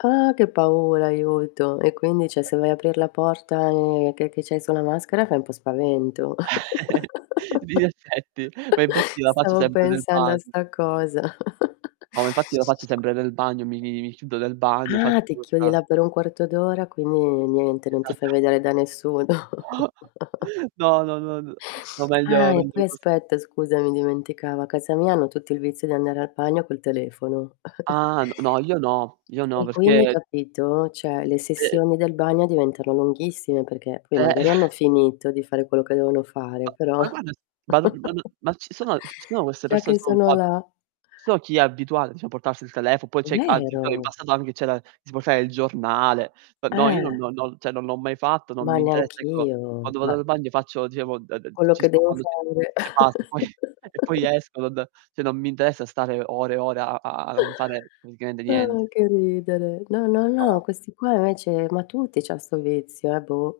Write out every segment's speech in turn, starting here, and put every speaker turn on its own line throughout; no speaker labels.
Ah! Che paura aiuto e quindi cioè, se vai aprir la porta, uhm, che che c'hai su na maschera fai un po' spavento.
Di in effetti. Ma infatti la faccio
Stavo
sempre nel
pensando a
bagno.
sta cosa.
No, ma infatti la faccio sempre nel bagno, mi mi mi mi chiudo nel bagno, faccio
Ah! Ti chiudi
questa
là per un quarto d'ora quindi niente, non ti fai
Esatto.
vedere da nessuno.
No, no, no, no n no, meglio
Ah, e
meglio
poi
così.
aspetta scusami dimenticavo a casa mia hanno tutti il vizio di andare al bagno col telefono.
Ah, n no, io no, io no,
E quindi,
perché
capito? Cioè, le
E
sessioni del bagno diventano lunghissime perché poi
Eh
magari hanno finito di fare quello che devono fare però
Ma guarda, ban ma n ma ci sono ci sono queste
già
persone,
che
sono un
sono
po'ab
là.
so chi è abituato diciamo portarsi il telefono, poi c'è [unintelligible] in
Vero?
passato anche c'era si portava, il giornale. N no, io no non
Eh!
non non, cioè non l'ho mai fatto, non
Ma
mi interessa. Ecco,
neanch'io,
quando vado
ma
al bagno faccio diciamo [unintelligible]
quello
ci
che
sto
devo
quando di
fare.
e basta, e poi e poi esco d d cioè, non mi interessa stare ore e ore a a a non fare praticamente
Ah!
niente.
che ridere! No, no,
No.
no, questi qua invece ma tutti c'han sto vizio, eh, boh.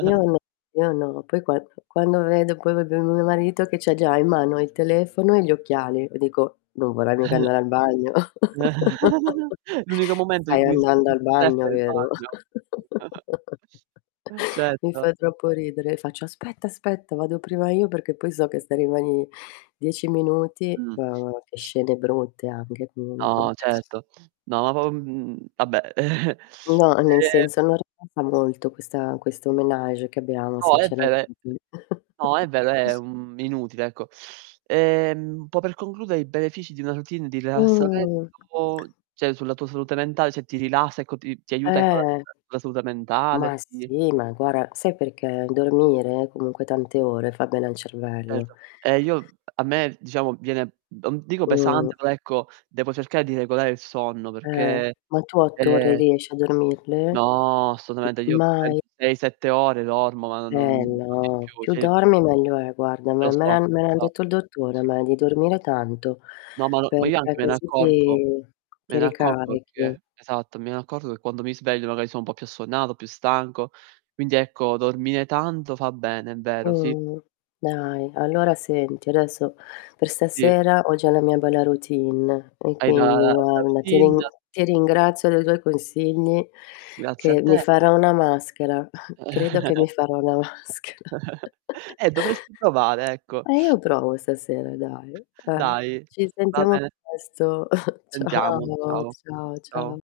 Io n io no. Poi qua quando vedo poi proprio mio marito che c'ha già in mano il telefono e gli occhiali, io dico: "Non vorrai mica andare al bagno?"
L'unico momento in
"Stai
cui
andando al
[unintelligible]
bagno
telefono è il
vero?"
bagno.
Mi fa
Certo.
troppo ridere e faccio: "Aspetta, aspetta vado prima io perché poi so che stai rimani 10 minuti"
Mh.
[unintelligible] che scende brutte anche comunque.
No, certo. No, ma p mhmm, vabbè,
No, nel
uhm
senso [unintelligible] molto questa questo ménage che abbiamo
No, è
sinceramente.
vero è no, è vero è, mhmm, inutile ecco. Ehm, un po' per concludere i benefici di una routine di
Mh.
rilassamento, cioè sulla tua salute mentale, cioè ti rilassa, ecco ti ti aiuta ecco la
Eh!
la salute
Ma
mentale, ti
sì, ma guarda, sai perché? Dormire comunque tante ore fa bene al cervello.
Certo. E io a me diciamo, viene m non dico
Mh-mh.
pesante, però ecco, devo cercare di regolare il sonno
Eh.
perché,
Ma tu 8 ore
ehm
riesci a dormirle?
No, assolutamente
M
io
mai?
penso 6, 7 ore dormo, ma non non
Eh
di
no,
più,
più
cioè
dormi meglio è guarda,
Lo
me me
so,
l'han me
lo
l'ha
so.
detto il dottore a me di dormire tanto,
No, ma n ma io
perché
anche me ne
così
accorgo,
ti
me
ti
ne accorgo
ricarichi.
perché esatto, me ne accorgo che quando mi sveglio magari sono un po' più assonnato, più stanco. Quindi ecco, dormire tanto fa bene, è vero, sì.
Mh, dai allora senti adesso per
Sì.
stasera ho già la mia bella routine e
Hai la
quindi
la la
guarda, ti
routine?
rin ti ringrazio dei tuoi consigli
Grazie a
che mi
te.
farò una maschera, credo che mi farò una maschera.
Eh, dovresti provare, ecco.
Eh, io provo stasera dai, eh.
Dai,
Ci
va
sentiamo
bene.
presto.
Sentiamo,
Ciao,
ciao.
ciao, ciao.
Ciao.